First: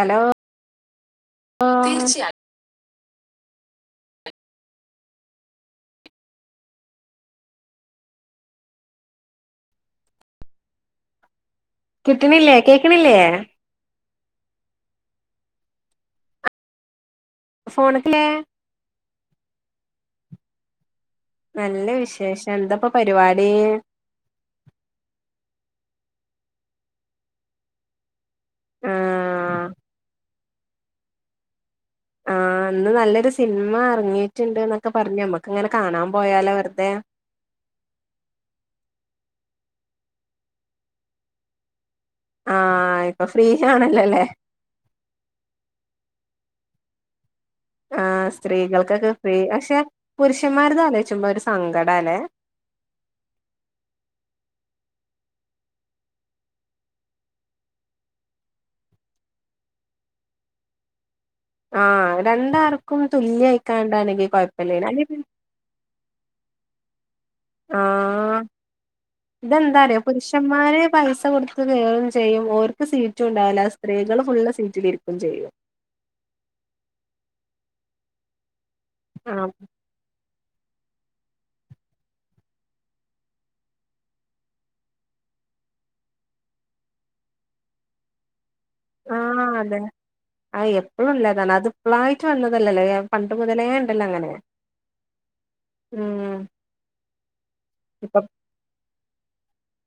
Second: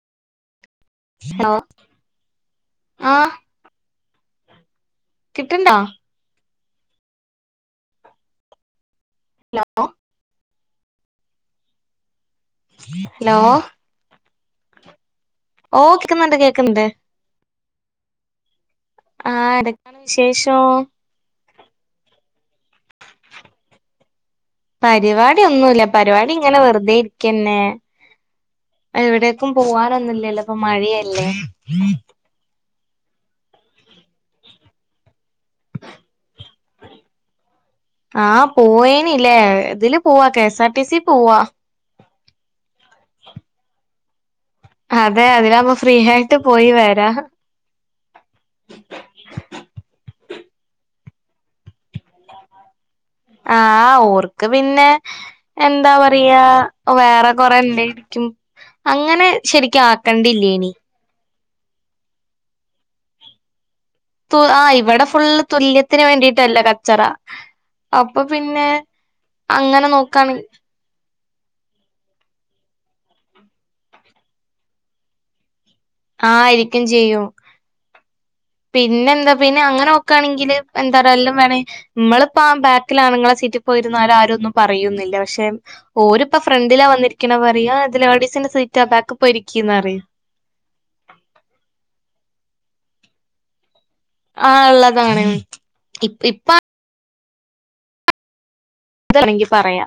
hello ഹലോആഹ് കിട്ടണ്ടോ hello കിട്ടണില്ലേ കേക്കണില്ലേ ഹലോ ഓഹ് കേക്കുന്നുണ്ട് കേക്കുന്നുണ്ട് ഫോണിക്കല്ല ആഹ് [unintelligible] വിശേഷം നല്ല വിശേഷം എന്താപ്പ പരിപാടി പരിപാടി ഒന്നുല്ല പരിപാടി ഇങ്ങനെ വെറുതെ ഇരിക്കന്നെ എവിടേക്കും ആഹ് പോവാനൊന്നുല്ലല്ലോ ഇപ്പൊ മഴയല്ലേ ആഹ ഇന്ന് നല്ലൊരു സിനിമ ഇറങ്ങിട്ടുണ്ടെന്ന് പറഞ്ഞു നമ്മക്ക് ഇങ്ങനെ കാണാൻ പോയാലോ വെറുതെ ആഹാ പോയേനില്ലേ ഇതില് പോവാ കെഎസ് ആർ ടി സി പോവാ ആഹാ ഇപ്പൊ ഫ്രീ ആണല്ലോല്ലേ അതെ അതിലവുമ്പോ ഫ്രീ ആയിട്ട് പോയി വരാം ആ സ്ത്രീകൾക്കൊക്കെ ഫ്രീ പക്ഷെ പുരുഷന്മാരത്ആലോയ്ച്ചപ്പോ ഒരു സങ്കട ല്ലേ ആഹ ഓർക്ക് പിന്നെ എന്താ പറയാ വേറെ കുറെ ഉണ്ടായിരിക്കും അങ്ങനെ ശരിക്ക് ആക്കണ്ടിലേയി നി ആരണ്ടാൾക്കും തുല്യയിക്കാണ്ടാണ് തു ആ ഇവിടെ ഫുള്ള് തുല്യത്തിന് വേണ്ടിട്ടല്ലെ കച്ചറ അപ്പൊ ആഹ് പിന്നെ ഇതെന്താ അങ്ങനെ അറിയോ നോക്കാണെ [unintelligible] പൈസ കൊടുത്ത് കേറും ചെയ്യും ഓര്ക്ക് സീറ്റും ഉണ്ടാവുല സ്ത്രീകള് ഫുള്ള് സീറ്റ് ലിരിക്കും ചെയ്യും ആ ഇരിക്കും ചെയ്യും പിന്നെ എന്താ ആഹ് പിന്നെ അങ്ങനെ നോ നോക്കണെങ്കിൽ എന്തറയ എല്ലാം വേണ് നമ്മളിപ്പോ ആ ബാക്കില് ആണുങ്ങളെ സീറ്റിൽ പോയിരുന്നാലും ആരും ഒന്നും പറയുന്നില്ല പക്ഷെ ഓരിപ്പ ഫ്രണ്ടിലാ വന്നിരിക്കണ പറയാ ഇതിൽ ലെഡിസിൻ്റെ സീറ്റ് ബാക്ക് ആഹ് പോയിരിക്കന്ന് അതെ അറിയും [unintelligible] ആള്ളതാണ് ഇതിപ്പോ [unintelligible] [unintelligible] കിട്ടാണങ്കി പറയ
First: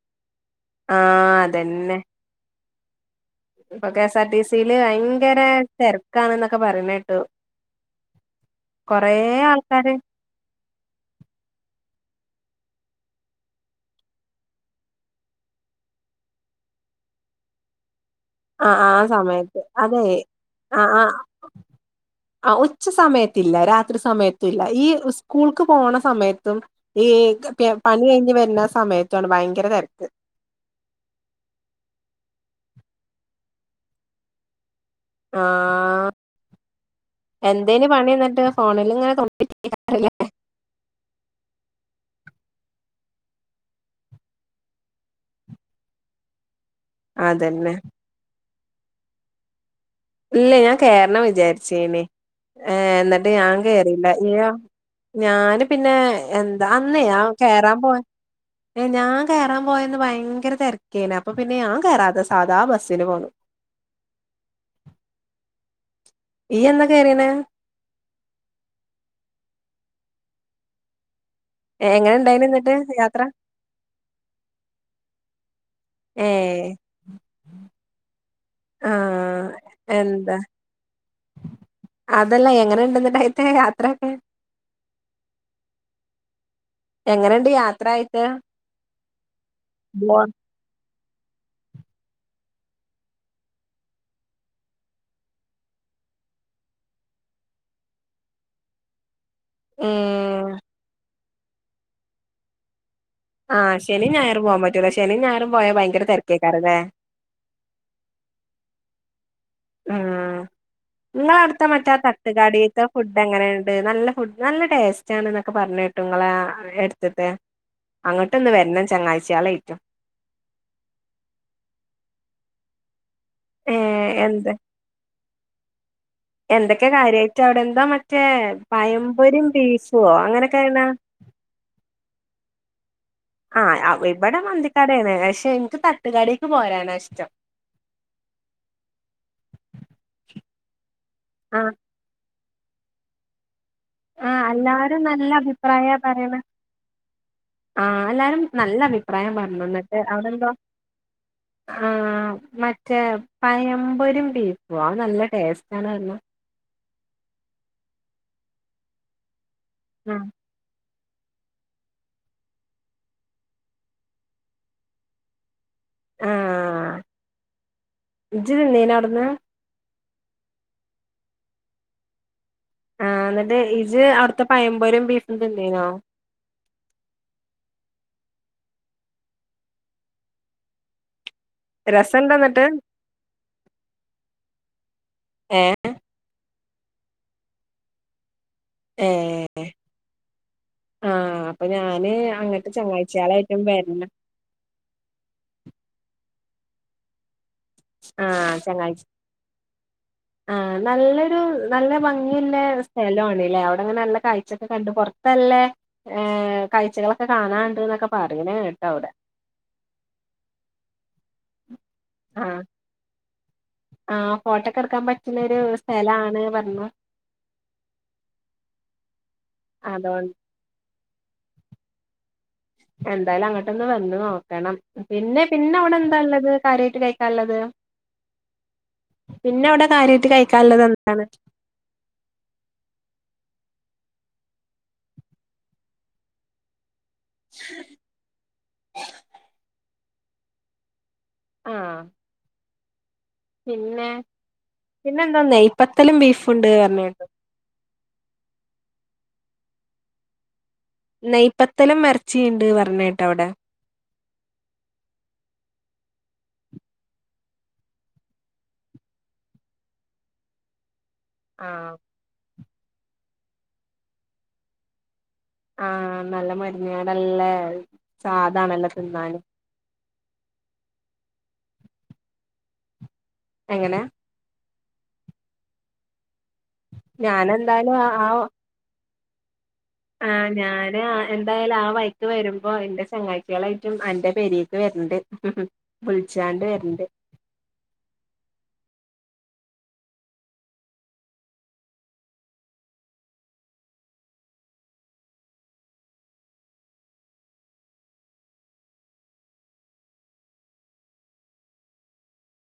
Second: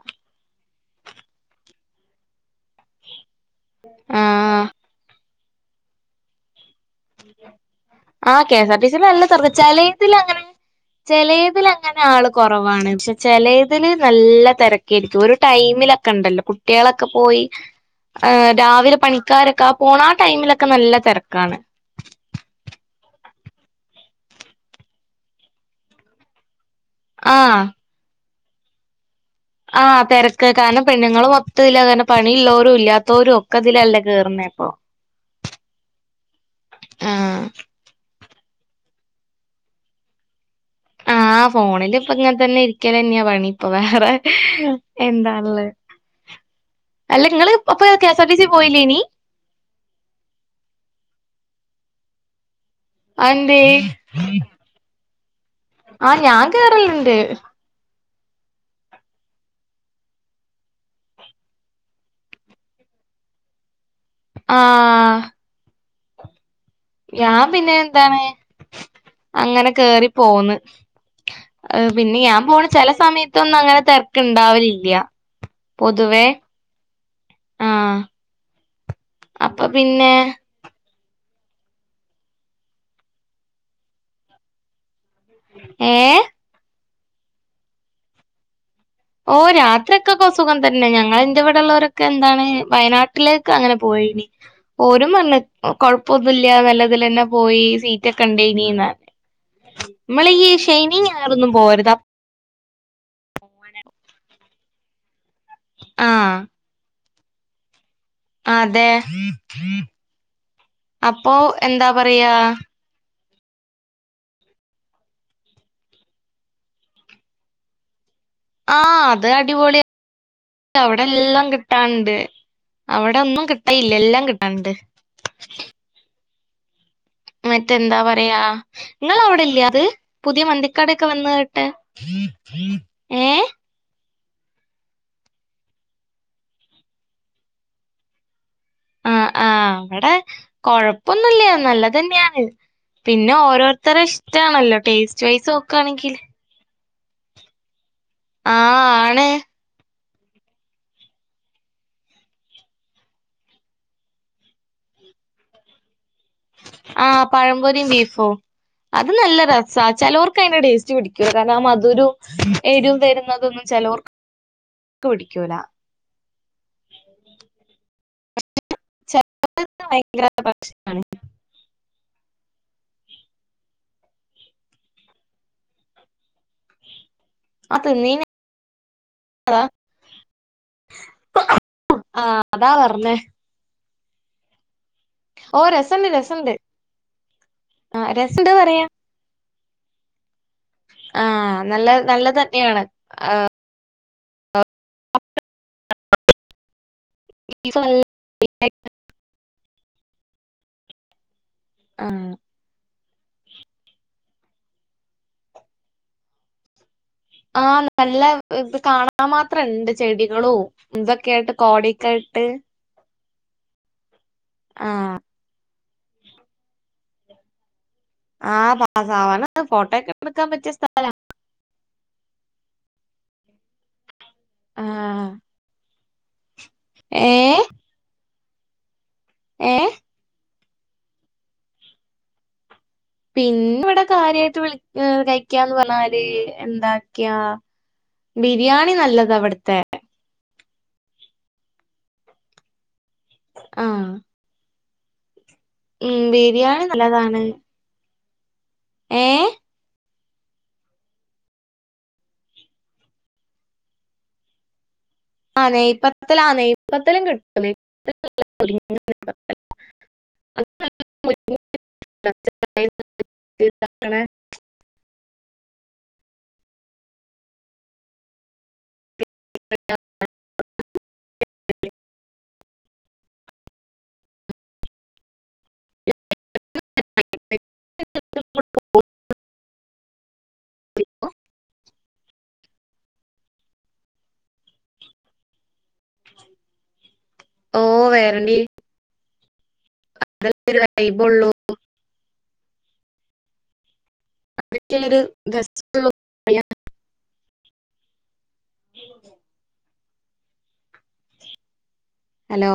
ആ അതന്നെ ഇപ്പൊ ആഹ് കെഎസ്ആർടിസിയിൽ ഭയങ്കര തിരക്കാണ് എന്നൊക്കെ പറയുന്നേട്ട് ആ 'കെസ് ആർ ടി സി ല് നല്ല തെരക്കാ ആൾക്കാര് ചെലയിതില് അങ്ങ ചെലെത്തില് അങ്ങനെ ആള് കുറവാണ് പക്ഷെ ചെലെത്തില് നല്ല തിരക്കായിരിക്കും ഒരു ടൈമിലൊക്കെ ഉണ്ടല്ലോ കുട്ടിയോളെക്കെ പോയി [unintelligible] ആഹ് രാവിലെ ആഹ് സമയത്ത് പണിക്കാരൊക്കെ ആ പോണ അതെ ആ ടൈമിലൊക്കെ ആഹ് നല്ല ആഹ് തിരക്കാണ് ആ ഉച്ച സമയത്തില്ലേ രാത്രി സമയത്തുമില്ല ഈ സ്കൂൾക്ക് പോണ സമയത്തും ഈ ആഹ് പണി കഴിഞ്ഞ് വരുന്ന സമയത്താണ് ദയങ്ക ആ ത രക്ക് കാരണം പെണ്ണുങ്ങള്മൊത്തതില് കേർണ് കാരണം പണി ഇുള്ളവരും ഇല്ലാത്തോരും ഒക്കെ ഇതില അല്ലേ ക കേറുന്നേ ഇപ്പൊ ആ എന്തേന് പണി എന്നിട്ട് ഫോണില് ഇങ്ങനെ തോണ്ടി ഇരിക്കാനല്ലേ ആ ഫോണിൽ ഇപ്പൊ ഇങ്ങനെ തന്നെ ഇരിക്കൽ തന്നെയാ പണി ഇപ്പൊ വേറെ എന്താ ള്ളത് [unintelligible] അല്ല ഇങ്ങള് അതന്നെ K S R T C യിൽ പോയി ലായിനി ഇല്ല ഞാൻ കേറണം വിചാരിച്ചേനി ഏ എന്നിട്ട് ഞാൻ അതെന്തേ കേയറിയില്ല നീയോ ഞാന് പിന്നെ ആഹ് ഞാൻ എന്താ അന്നേ കേറല്ണ്ട് ആ കേറാൻ പോവാ ഞാൻ കേറാൻ പോയന്ന് ഭയങ്കരതെരക്കേ നി അപ്പോ ഞാൻ കേറാതെ സാധാ ബസ്സിന് പോന്നു ആഹ് ഈയെന്ന ഞാൻ പിന്നെന്താണ് അങ്ങനെ കേറി പോന്ന് ഏഹ് എങ്ങനെ പിന്നെ ഞാൻ ഇണ്ടായിന് പോണ എന്നിട്ട് ചെല യാത്ര സമയത്തൊന്നുങ്ങനെ തെരക്ക്ണ്ടാവല്ല്ല്യാ പൊതുവേ ഏഹ് ആഹ് ആഹ് അപ്പൊ പിന്നെ എന്താ അതല്ല എങ്ങന്ണ്ട്ന്നയ്ത്തെ യാത്രയക്കെ ഏഹ് എങ്ങന്ണ്ട് യാത്രായ്ട്ട് ഓഹ് യാത്രക്കെകൊ സുഖം തന്നെ ഞങ്ങളെന്റെവ്ടെള്ളവരൊക്കെ എന്താണ് വയനാട്ടിലേക്ക് അങ്ങനെ പോയിനി ഓരും പർഞ്ഞ് ഉം കൊഴപ്പൊന്ന്യുല്ലാ നല്ലതിലന്നെ പോയി സീറ്റക്കെണ്ടെയ്നീന്ന് മ്മ്ളീ ശെനിയ് ഞാറ്ന്നും പോവരുതപ്പ് ആഹ് ശെനിം ഞായറും പോവാപറ്റൂല ശെനിം ഞായറും പോയാ ഭയ്ങ്കര ആഹ് തെരക്കെറ്ക്കുംല്ലേ അതെ ഉം അപ്പൊ എന്താ പറയാ ത്താ ഫുഡെങ്ങനെയ്ണ്ട് നല്ല ഫുഡ് നല്ല ടേസ്റ്റാണ്ന്നൊക്കെ പറഞ്ഞ് കേട്ടു ങ്ങ്ളെ എട്ത്തത്തെ അങ്ങൊട്ട്ന്ന് വരണം ചങ്ങായ്ച്യാളായ്ട്ട് ല്ലാവ്ടെല്ലാം കിട്ടാന്ണ്ട് അവിടെ ഒന്നും കിട്ടല്ല്ല ഏഹ് എല്ലാം എന്ത് കിട്ടാന്ണ്ട് എന്തൊക്കെയാ കാര്യായ് മറ്റെന്താ പറയാ നിങ്ങളവ്ടെല്യേത് ബീഫോ പുതിയ അങ്ങനൊക്കെണ് മന്തിക്കടെക്കെ വന്ന് കേട്ടെ ഏഹ് ആഹ് അവ് ഇവടെ മന്തിക്കടയാണ് അഷേ എന്ക്ക് തട്ടുകടേക്ക് പോരാനാഷ്ട്ടം ആഹ് ആഹ് വ്ടെ കൊഴപ്പൊന്ന്ല്ല ആഹ് നല്ലതെന്നെയാണ് പിന്നെ ഓരോര് ആഹ് ത്രഷ്ടാണല്ലോ എല്ലാരും ടേസ്റ്റ് നല്ല വൈസ് അഭിപ്രായ നോക്ക്വാണെങ്കിൽ പറയണെ ആഹ് ല്ലാരും നല്ല ആണ് അഭിപ്രായം പറഞ്ഞുന്ന്ട്ട് അവ്ടെന്തോ ആഹ് മറ്റേ പയംപൊരിം ബീഫ്വോ അത് നല്ല ടേസ്റ്റാന്നർഞ്ഞ ആഹ് പഴംപൊരിം ബീഫും അത് നല്ല രസാ ആഹ് ചെലവർക്ക്യ്ന്റെ ടേസ്റ്റ് പിട് ക്യുതാന്നാമധുരോം എരും വരുന്നതൊന്നും ചെലോവർക്ക് ക്ക്പിട്ക്കൂല ആഹ് ഇജ്ജ് തിന്നീനവ്ട്ന്ന് [unintelligible] ഭയങ്കരായ് ഭക്ഷണാണ് ആഹ് എന്ന്ട്ട് ഇജ്ജ് അവ്ട്ത്തെ പയമ്പൊരിം ബീഫും തിന്നീനോ ആഹ് തിന്നീന് അഹ് രസണ്ടോ ആഹ് എന്നിട്ട് അതാ പർഞ്ഞെ ഓഹ് ഏഹ് രസൊണ്ട് രസൊണ്ട് ആഹ് രസൊണ്ട്ന്ന് പറയാ ഏഹ് എഹ് ആഹ് അപ്പൊ നല്ല ഞാന് നല്ലത് അങ്ങട്ട് തന്നെയാണ് ചങ്ങായ്ച്ച്കളായ്ട്ടും വെര്ണം ഇ [unintelligible] ആഹ് ചങ്ങായ്ച്ച് ആഹ് നല്ലൊരു നല്ല ആഹ് ഭംഗിയ്ല്ലേ സ് സ്ഥലാണ്ല്ലേ അവിട്ങ്ങനെ നല്ല കാഴ്ച്ചക്കെ കണ്ട് പൊറത്ത്നല്ലേ ഏഹ് കാഴ്ചകളക്ക് ആഹ് നല്ല ഇത് കാണാമാത് ഫ്രണ്ട് ചെടികളു ന്തൊക്കെയായ്ട്ട് കോടെക്കെയ്ട്ട് ആഹ് ആഹ് ഫോട്ടോക്കെട്ക്കാൻ ആഹ് പറ്റ്ന്നൊര് സ്ഥലാണ് പർഞ്ഞു ആഹ് [unintelligible] ഫോട്ടക്കെട്ക്കാൻ പറ്റിയ സ്ഥല എന്തായാലും അങ്ങാട്ടൊന്ന് വര്ണോ രണം ആഹ് പിന്നെ പിന്നെ അവിടെന്താള്ളത് കാര്യയ്ട്ട് കയ്ക്കാള്ള്ത് ഏഹ് പിന്നെവ്ടെ ഏഹ് കാര്യയ്ട്ട് കയ്ക്കാള്ള്ത് ന്താണ് പിന്ന്വ്ടെ കാര്യയ്ട്ട് വിള് എഹ് കഴിക്കാന്ന് പറഞ്ഞാല് എന്താക്ക്യ ബിരിയാണി നല്ലതാവ്ട്ത്തെ ആഹ് ആഹ് പിന്നെ പിന്നെ എന്താ നെയ്പ്പത്തലും ഉം ബീഫുണ്ട് ബിരിയാണി അർണേട്ട് നല്ലതാണ് ഏഹ് നെയ്പത്തലും എർച്ചീണ്ട് പർണേട്ട്അവടെ ആഹ് നെയ്പ്പത്തലാ ആഹ് നെയ്പ്പത്തലും കിട്ടും [unintelligible] ആഹ് [unintelligible] ആഹ് നല്ല മര്ന്നേളല്ലേ അത് ചാദാണല്ലൊ തിന്നാന് [inaudible] എങ്ങനെ ഞാനെന്തായാലും അ ആഹ് ആഹ് ഞാന് ആഹ് എന്തായാലും ആ വഴിക്ക് വെരുമ്പാെ ഇന്റെ ചെങ്ങായ്ച്ചിയേളേറ്റും അന്റെ പെരീക്ക് വെര്ണ്ട് ഉം ഉം വിൾച്ച്കാണ്ട് വെര്ണ്ട് ഓഹ് വെരണ്ടീ അതല്ലേ ഒര് വൈബൊള്ളൂ അപ്പഴേക്കൊരു ഗസ്റ്റ് വന്നുപോയി ഹലോ